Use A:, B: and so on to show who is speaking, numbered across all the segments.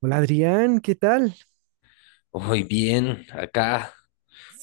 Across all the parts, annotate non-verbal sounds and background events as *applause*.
A: Hola Adrián, ¿qué tal?
B: Hoy bien, acá,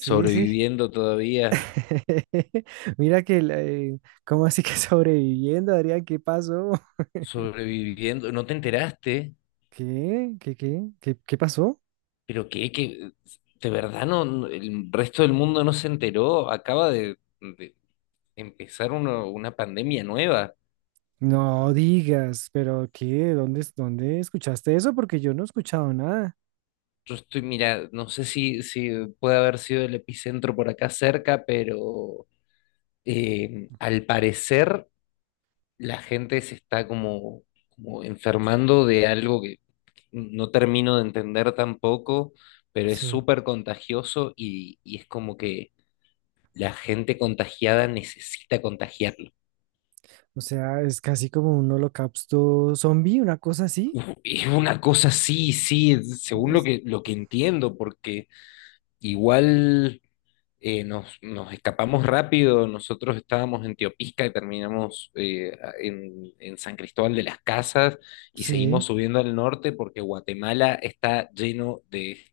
A: Sí, sí.
B: todavía,
A: *laughs* Mira que, ¿cómo así que *laughs* sobreviviendo, Adrián? ¿Qué pasó? *laughs*
B: sobreviviendo. ¿No te enteraste?
A: ¿Qué? ¿Qué? ¿Qué pasó?
B: ¿Pero qué? ¿Qué? ¿De verdad el resto del mundo no se enteró? Acaba de empezar una pandemia nueva.
A: No digas, pero ¿qué? ¿Dónde escuchaste eso? Porque yo no he escuchado nada.
B: Yo estoy, mira, no sé si puede haber sido el epicentro por acá cerca, pero al parecer la gente se está como, como enfermando de algo que no termino de entender tampoco, pero es
A: Sí.
B: súper contagioso y es como que la gente contagiada necesita contagiarlo.
A: O sea, es casi como un holocausto zombie, una cosa así.
B: Uf, es una cosa, sí, sí, según lo
A: Es-
B: que entiendo, porque igual nos escapamos rápido, nosotros estábamos en Teopisca y terminamos en San Cristóbal de las Casas y
A: Sí.
B: seguimos subiendo al norte porque Guatemala está lleno de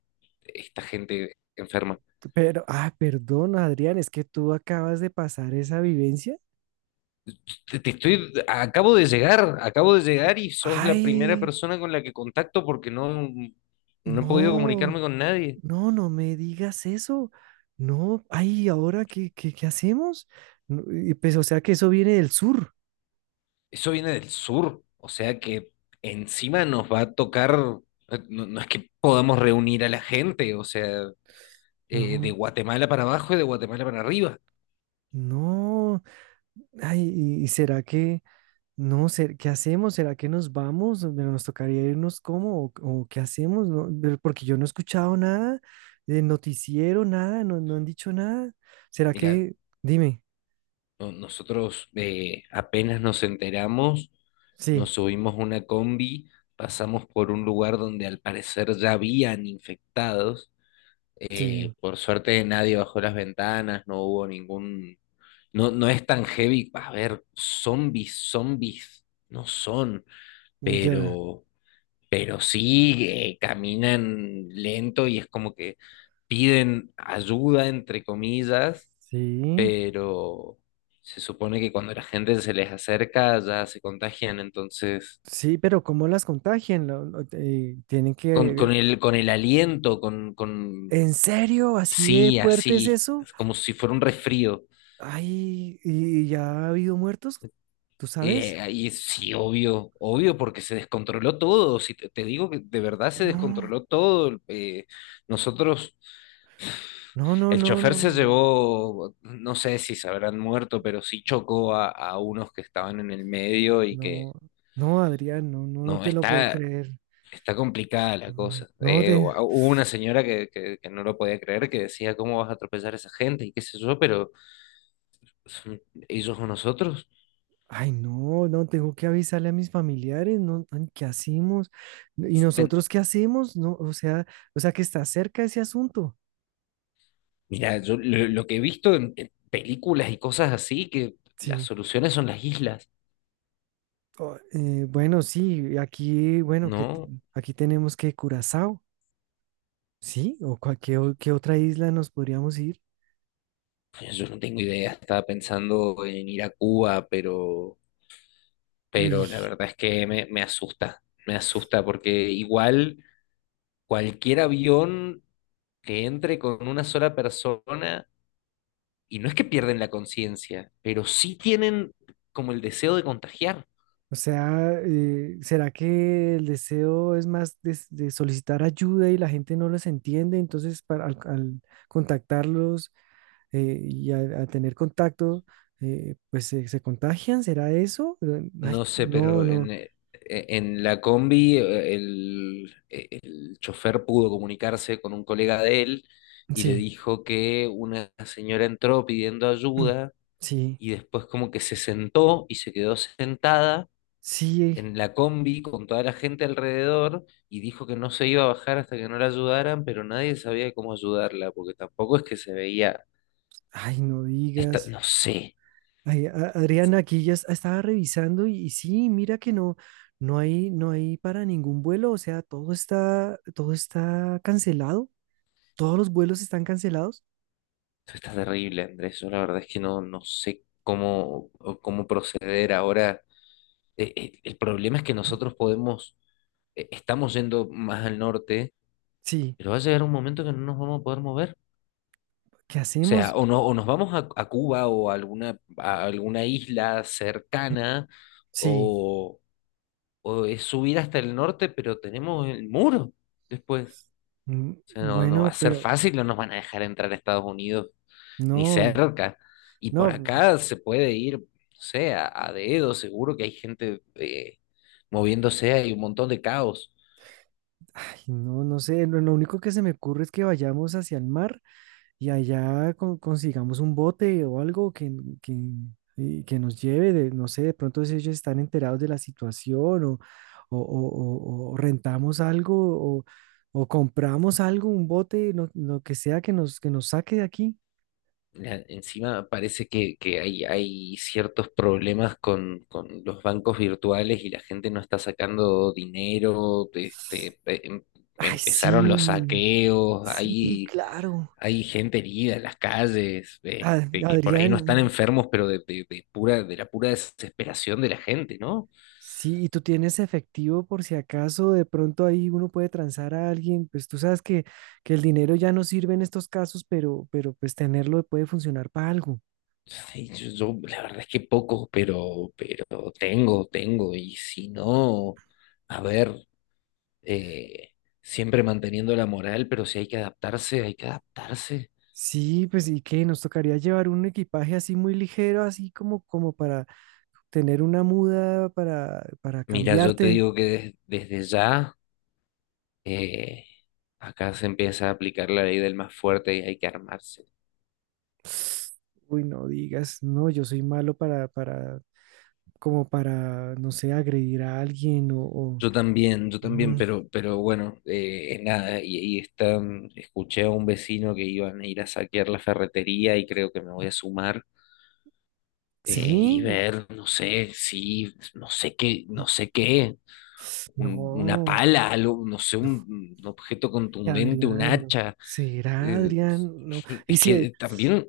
B: esta gente enferma.
A: Pero, ah, perdón, Adrián, es que tú acabas de pasar esa vivencia.
B: Te estoy, acabo de llegar y sos la primera
A: Ay,
B: persona con la que contacto porque no, no he podido
A: no.
B: comunicarme con nadie.
A: No, no me digas eso. No, ay, ¿ahora qué hacemos? No, y pues, o sea que eso viene del sur.
B: Eso viene del sur, o sea que encima nos va a tocar, no, no es que podamos reunir a la gente, o sea, de
A: No,
B: Guatemala para abajo y de Guatemala para arriba.
A: no. Ay, y será que, no, sé, qué hacemos? ¿Será que nos vamos? Pero ¿nos tocaría irnos cómo? O qué hacemos? No, pero porque yo no he escuchado nada de noticiero, nada, no, no han dicho nada. ¿Será
B: Mira,
A: que, dime,
B: nosotros apenas nos enteramos,
A: sí,
B: nos subimos a una combi, pasamos por un lugar donde al parecer ya habían infectados.
A: sí,
B: Por suerte nadie bajó las ventanas, no hubo ningún... No, no es tan heavy, a ver, zombies, zombies, no son,
A: ya.
B: pero pero sí caminan lento y es como que piden ayuda, entre comillas,
A: Sí,
B: pero se supone que cuando la gente se les acerca ya se contagian, entonces
A: sí, pero ¿cómo las contagian? Tienen
B: con,
A: que
B: con el, con el aliento, con
A: ¿En serio? ¿Así de
B: sí,
A: fuerte es
B: así,
A: eso?
B: es como si fuera un resfrío.
A: Ay, ¿y ya ha habido muertos? ¿Tú sabes?
B: Y sí, obvio, obvio, porque se descontroló todo. Si te digo que de verdad se
A: No,
B: descontroló todo. Nosotros
A: no, no,
B: el
A: no,
B: chofer
A: no,
B: se
A: no,
B: llevó, no sé si se habrán muerto, pero sí chocó a unos que estaban en el medio y que
A: no, no, Adrián, no, no, no
B: no,
A: te lo puedo
B: está,
A: creer.
B: está complicada la
A: No,
B: cosa.
A: no te,
B: Hubo una señora que, que no lo podía creer, que decía, ¿cómo vas a atropellar a esa gente? Y qué sé yo, pero son ellos o nosotros.
A: ay, no, no, tengo que avisarle a mis familiares, no, ay, ¿qué hacemos? ¿Y
B: Ten-
A: nosotros qué hacemos? No, o sea que está cerca ese asunto.
B: Mira, yo lo que he visto en películas y cosas así, que las
A: Sí.
B: soluciones son las islas,
A: O- bueno, sí, aquí, bueno, que t-
B: ¿no?
A: aquí tenemos que Curazao. Sí, o cual- qué, o- qué otra isla nos podríamos ir.
B: Yo no tengo idea, estaba pensando en ir a Cuba,
A: Uy,
B: pero la verdad es que me, me asusta porque igual cualquier avión que entre con una sola persona, y no es que pierden la conciencia, pero sí tienen como el deseo de contagiar.
A: o sea, ¿será que el deseo es más de, s- de solicitar ayuda y la gente no los entiende? Entonces, para, al contactarlos y a tener contacto, pues se contagian, ¿será eso? Ay,
B: No sé,
A: no,
B: pero
A: no,
B: en la combi el chofer pudo comunicarse con un colega de él y le
A: sí,
B: dijo que una señora entró pidiendo ayuda
A: *clears throat* sí,
B: y después como que se sentó y se quedó sentada
A: sí,
B: en la combi con toda la gente alrededor y dijo que no se iba a bajar hasta que no la ayudaran, pero nadie sabía cómo ayudarla, porque tampoco es que se veía,
A: ay, no
B: está,
A: digas.
B: no sé,
A: Ay, a- Adriana, aquí ya es- estaba revisando y sí, mira que no, no hay, no hay para ningún vuelo, o sea, todo está cancelado, todos los vuelos están cancelados.
B: está terrible, Andrés, yo la verdad es que no, no sé cómo, cómo proceder ahora. El problema es que nosotros podemos, estamos yendo más al norte,
A: Sí,
B: pero va a llegar un momento que no nos vamos a poder mover.
A: ¿qué
B: O sea,
A: hacemos?
B: o, no, o nos vamos a Cuba o a alguna isla
A: Mm,
B: cercana,
A: sí,
B: o, o es subir hasta el norte, pero tenemos el muro después.
A: mm,
B: O sea, no, no va
A: bueno,
B: a ser
A: pero
B: fácil, no nos van a dejar entrar a Estados Unidos ni
A: no,
B: cerca. Y por
A: no,
B: acá se puede ir, no sé, a dedo, seguro que hay gente moviéndose, hay un montón de caos.
A: ay, no, no sé, lo único que se me ocurre es que vayamos hacia el mar y allá con- consigamos un bote o algo que, y que nos lleve, de, no sé, de pronto si ellos están enterados de la situación o rentamos algo o, o compramos algo, un bote, no- lo que sea que nos saque de aquí.
B: Encima parece que hay ciertos problemas con los bancos virtuales y la gente no está sacando dinero, este,
A: Ay,
B: empezaron
A: sí,
B: los saqueos,
A: sí,
B: hay
A: claro.
B: hay gente herida en las calles, este,
A: A-
B: que por ahí
A: Adrián,
B: no están enfermos, pero de, de pura, de la pura desesperación de la gente, ¿no?
A: sí, y tú tienes efectivo por si acaso de pronto ahí uno puede transar a alguien, pues tú sabes que el dinero ya no sirve en estos casos, pero pues tenerlo puede funcionar para algo.
B: Sí, yo, la verdad es que poco, pero tengo, tengo, y si no, a ver, eh, siempre manteniendo la moral, pero si hay que adaptarse, hay que adaptarse.
A: Sí, pues y qué, nos tocaría llevar un equipaje así muy ligero, así como, como para tener una muda para
B: Mira, yo te
A: cambiarte.
B: digo que desde ya, eh, acá se empieza a aplicar la ley del más fuerte y hay que armarse.
A: *sniffs* Uy, no digas, no, yo soy malo para, como para, no sé, agredir a alguien o-
B: Yo también,
A: mm,
B: pero bueno, nada, y están, escuché a un vecino que iban a ir a saquear la ferretería y creo que me voy a sumar y
A: sí,
B: ver, no sé, si, no sé qué, no sé qué,
A: *sniffs*
B: una
A: no,
B: pala, algo, no sé, un objeto
A: y
B: contundente, un
A: Adrián, no.
B: hacha.
A: ¿Será
B: eh,
A: Adrián? No.
B: yo-
A: Y
B: es
A: si,
B: que también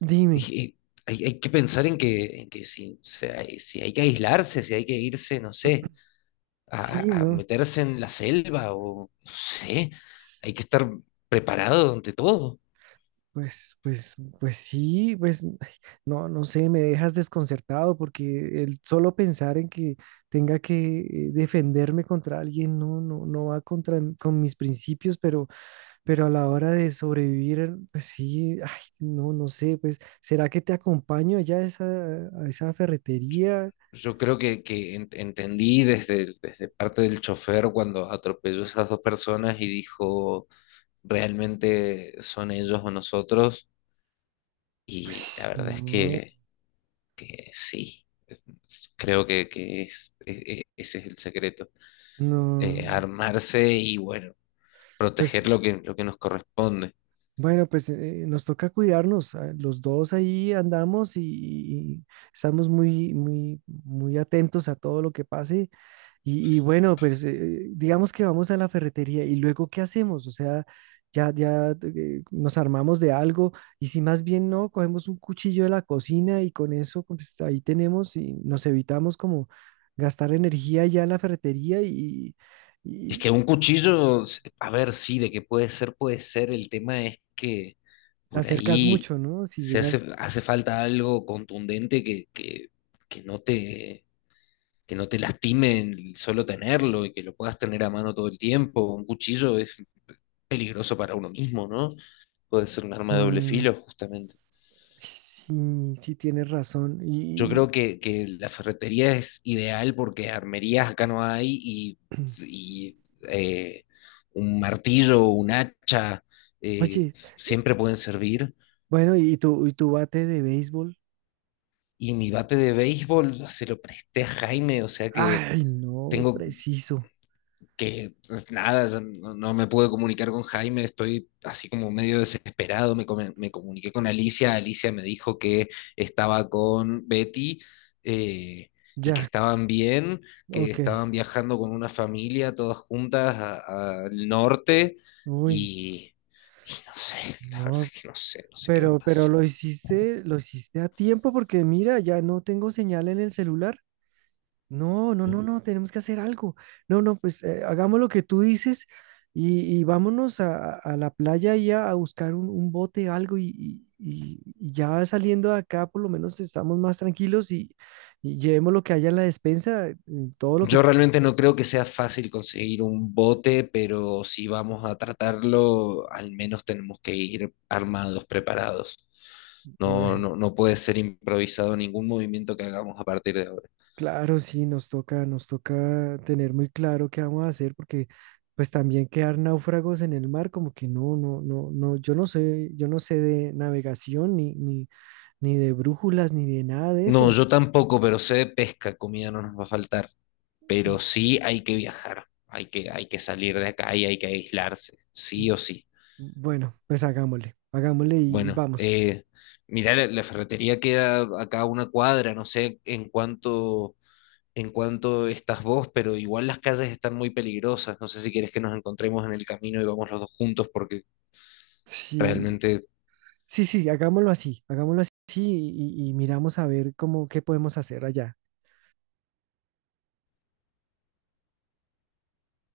A: dime,
B: eh, hay, hay que pensar en que si, si hay que aislarse, si hay que irse, no sé
A: sí,
B: a
A: ¿no?
B: meterse en la selva o no sé, hay que estar preparado ante todo.
A: Pues, pues, pues sí, pues, ay, no, no sé, me dejas desconcertado porque el solo pensar en que tenga que defenderme contra alguien, no, no, no va contra m- con mis principios, pero a la hora de sobrevivir, pues sí, ay, no, no sé, pues, ¿será que te acompaño allá a esa ferretería?
B: Yo creo que entendí desde, desde parte del chofer cuando atropelló a esas dos personas y dijo, ¿realmente son ellos o nosotros? Y la
A: Pues,
B: verdad es
A: no,
B: que sí, creo que es, ese es el secreto.
A: no.
B: Armarse y bueno,
A: Pues
B: proteger lo que nos corresponde.
A: bueno, pues nos toca cuidarnos. Ah, los dos ahí andamos y estamos muy, muy, muy atentos a todo lo que pase. Y bueno, digamos que vamos a la ferretería y luego ¿qué hacemos? O sea, ya nos armamos de algo y si más bien no, cogemos un cuchillo de la cocina y con eso pues, ahí tenemos y nos evitamos como gastar energía ya en la ferretería
B: Es
A: y
B: que un cuchillo, a ver, sí, de que puede ser, puede ser. El tema es que
A: te
B: por
A: acercas
B: ahí
A: mucho, ¿no? Si
B: se
A: llegas...
B: hace, hace falta algo contundente que no te, que no te lastime el solo tenerlo y que lo puedas tener a mano todo el tiempo. Un cuchillo es peligroso para uno mismo, ¿no? Puede ser un arma de doble
A: Mm,
B: filo, justamente.
A: sí, sí tienes razón.
B: Yo
A: Y,
B: creo que la ferretería es ideal porque armerías acá no hay
A: *clears throat*
B: y, eh, un martillo, un hacha, eh,
A: oye,
B: siempre pueden servir.
A: bueno, y tu bate de béisbol.
B: Y mi bate de béisbol se lo presté a Jaime, o sea que
A: Ay, no,
B: tengo
A: preciso.
B: que pues, nada, yo no, no me pude comunicar con Jaime, estoy así como medio desesperado, me, me comuniqué con Alicia, Alicia me dijo que estaba con Betty eh, y que
A: Ya,
B: estaban bien, que
A: ok.
B: estaban viajando con una familia todas juntas al norte
A: Uy,
B: y, y no sé, la verdad
A: no,
B: es que no sé, no sé qué va a
A: pero
B: pasar.
A: lo hiciste a tiempo porque mira, ya no tengo señal en el celular. No, no, no, no, tenemos que hacer algo. No, no, pues hagamos lo que tú dices y vámonos a la playa y a buscar un bote, algo y ya saliendo de acá por lo menos estamos más tranquilos y llevemos lo que haya en la despensa, todo lo que
B: Yo
A: te...
B: realmente no creo que sea fácil conseguir un bote, pero si vamos a tratarlo, al menos tenemos que ir armados, preparados. No,
A: Ué,
B: no, no puede ser improvisado ningún movimiento que hagamos a partir de ahora.
A: claro, sí, nos toca tener muy claro qué vamos a hacer porque pues también quedar náufragos en el mar como que no, no, no, no, yo no sé de navegación ni, ni ni de brújulas, ni de nada de
B: No,
A: eso.
B: yo tampoco, pero sé de pesca, comida no nos va a faltar. Pero sí hay que viajar, hay que salir de acá y hay que aislarse, sí o sí.
A: Bueno, pues hagámosle, hagámosle y
B: Bueno,
A: vamos.
B: mirá, la ferretería queda acá a una cuadra, no sé en cuánto en cuanto estás vos, pero igual las calles están muy peligrosas. No sé si quieres que nos encontremos en el camino y vamos los dos juntos porque
A: Sí,
B: realmente
A: sí, sí, hagámoslo así y miramos a ver cómo, qué podemos hacer allá.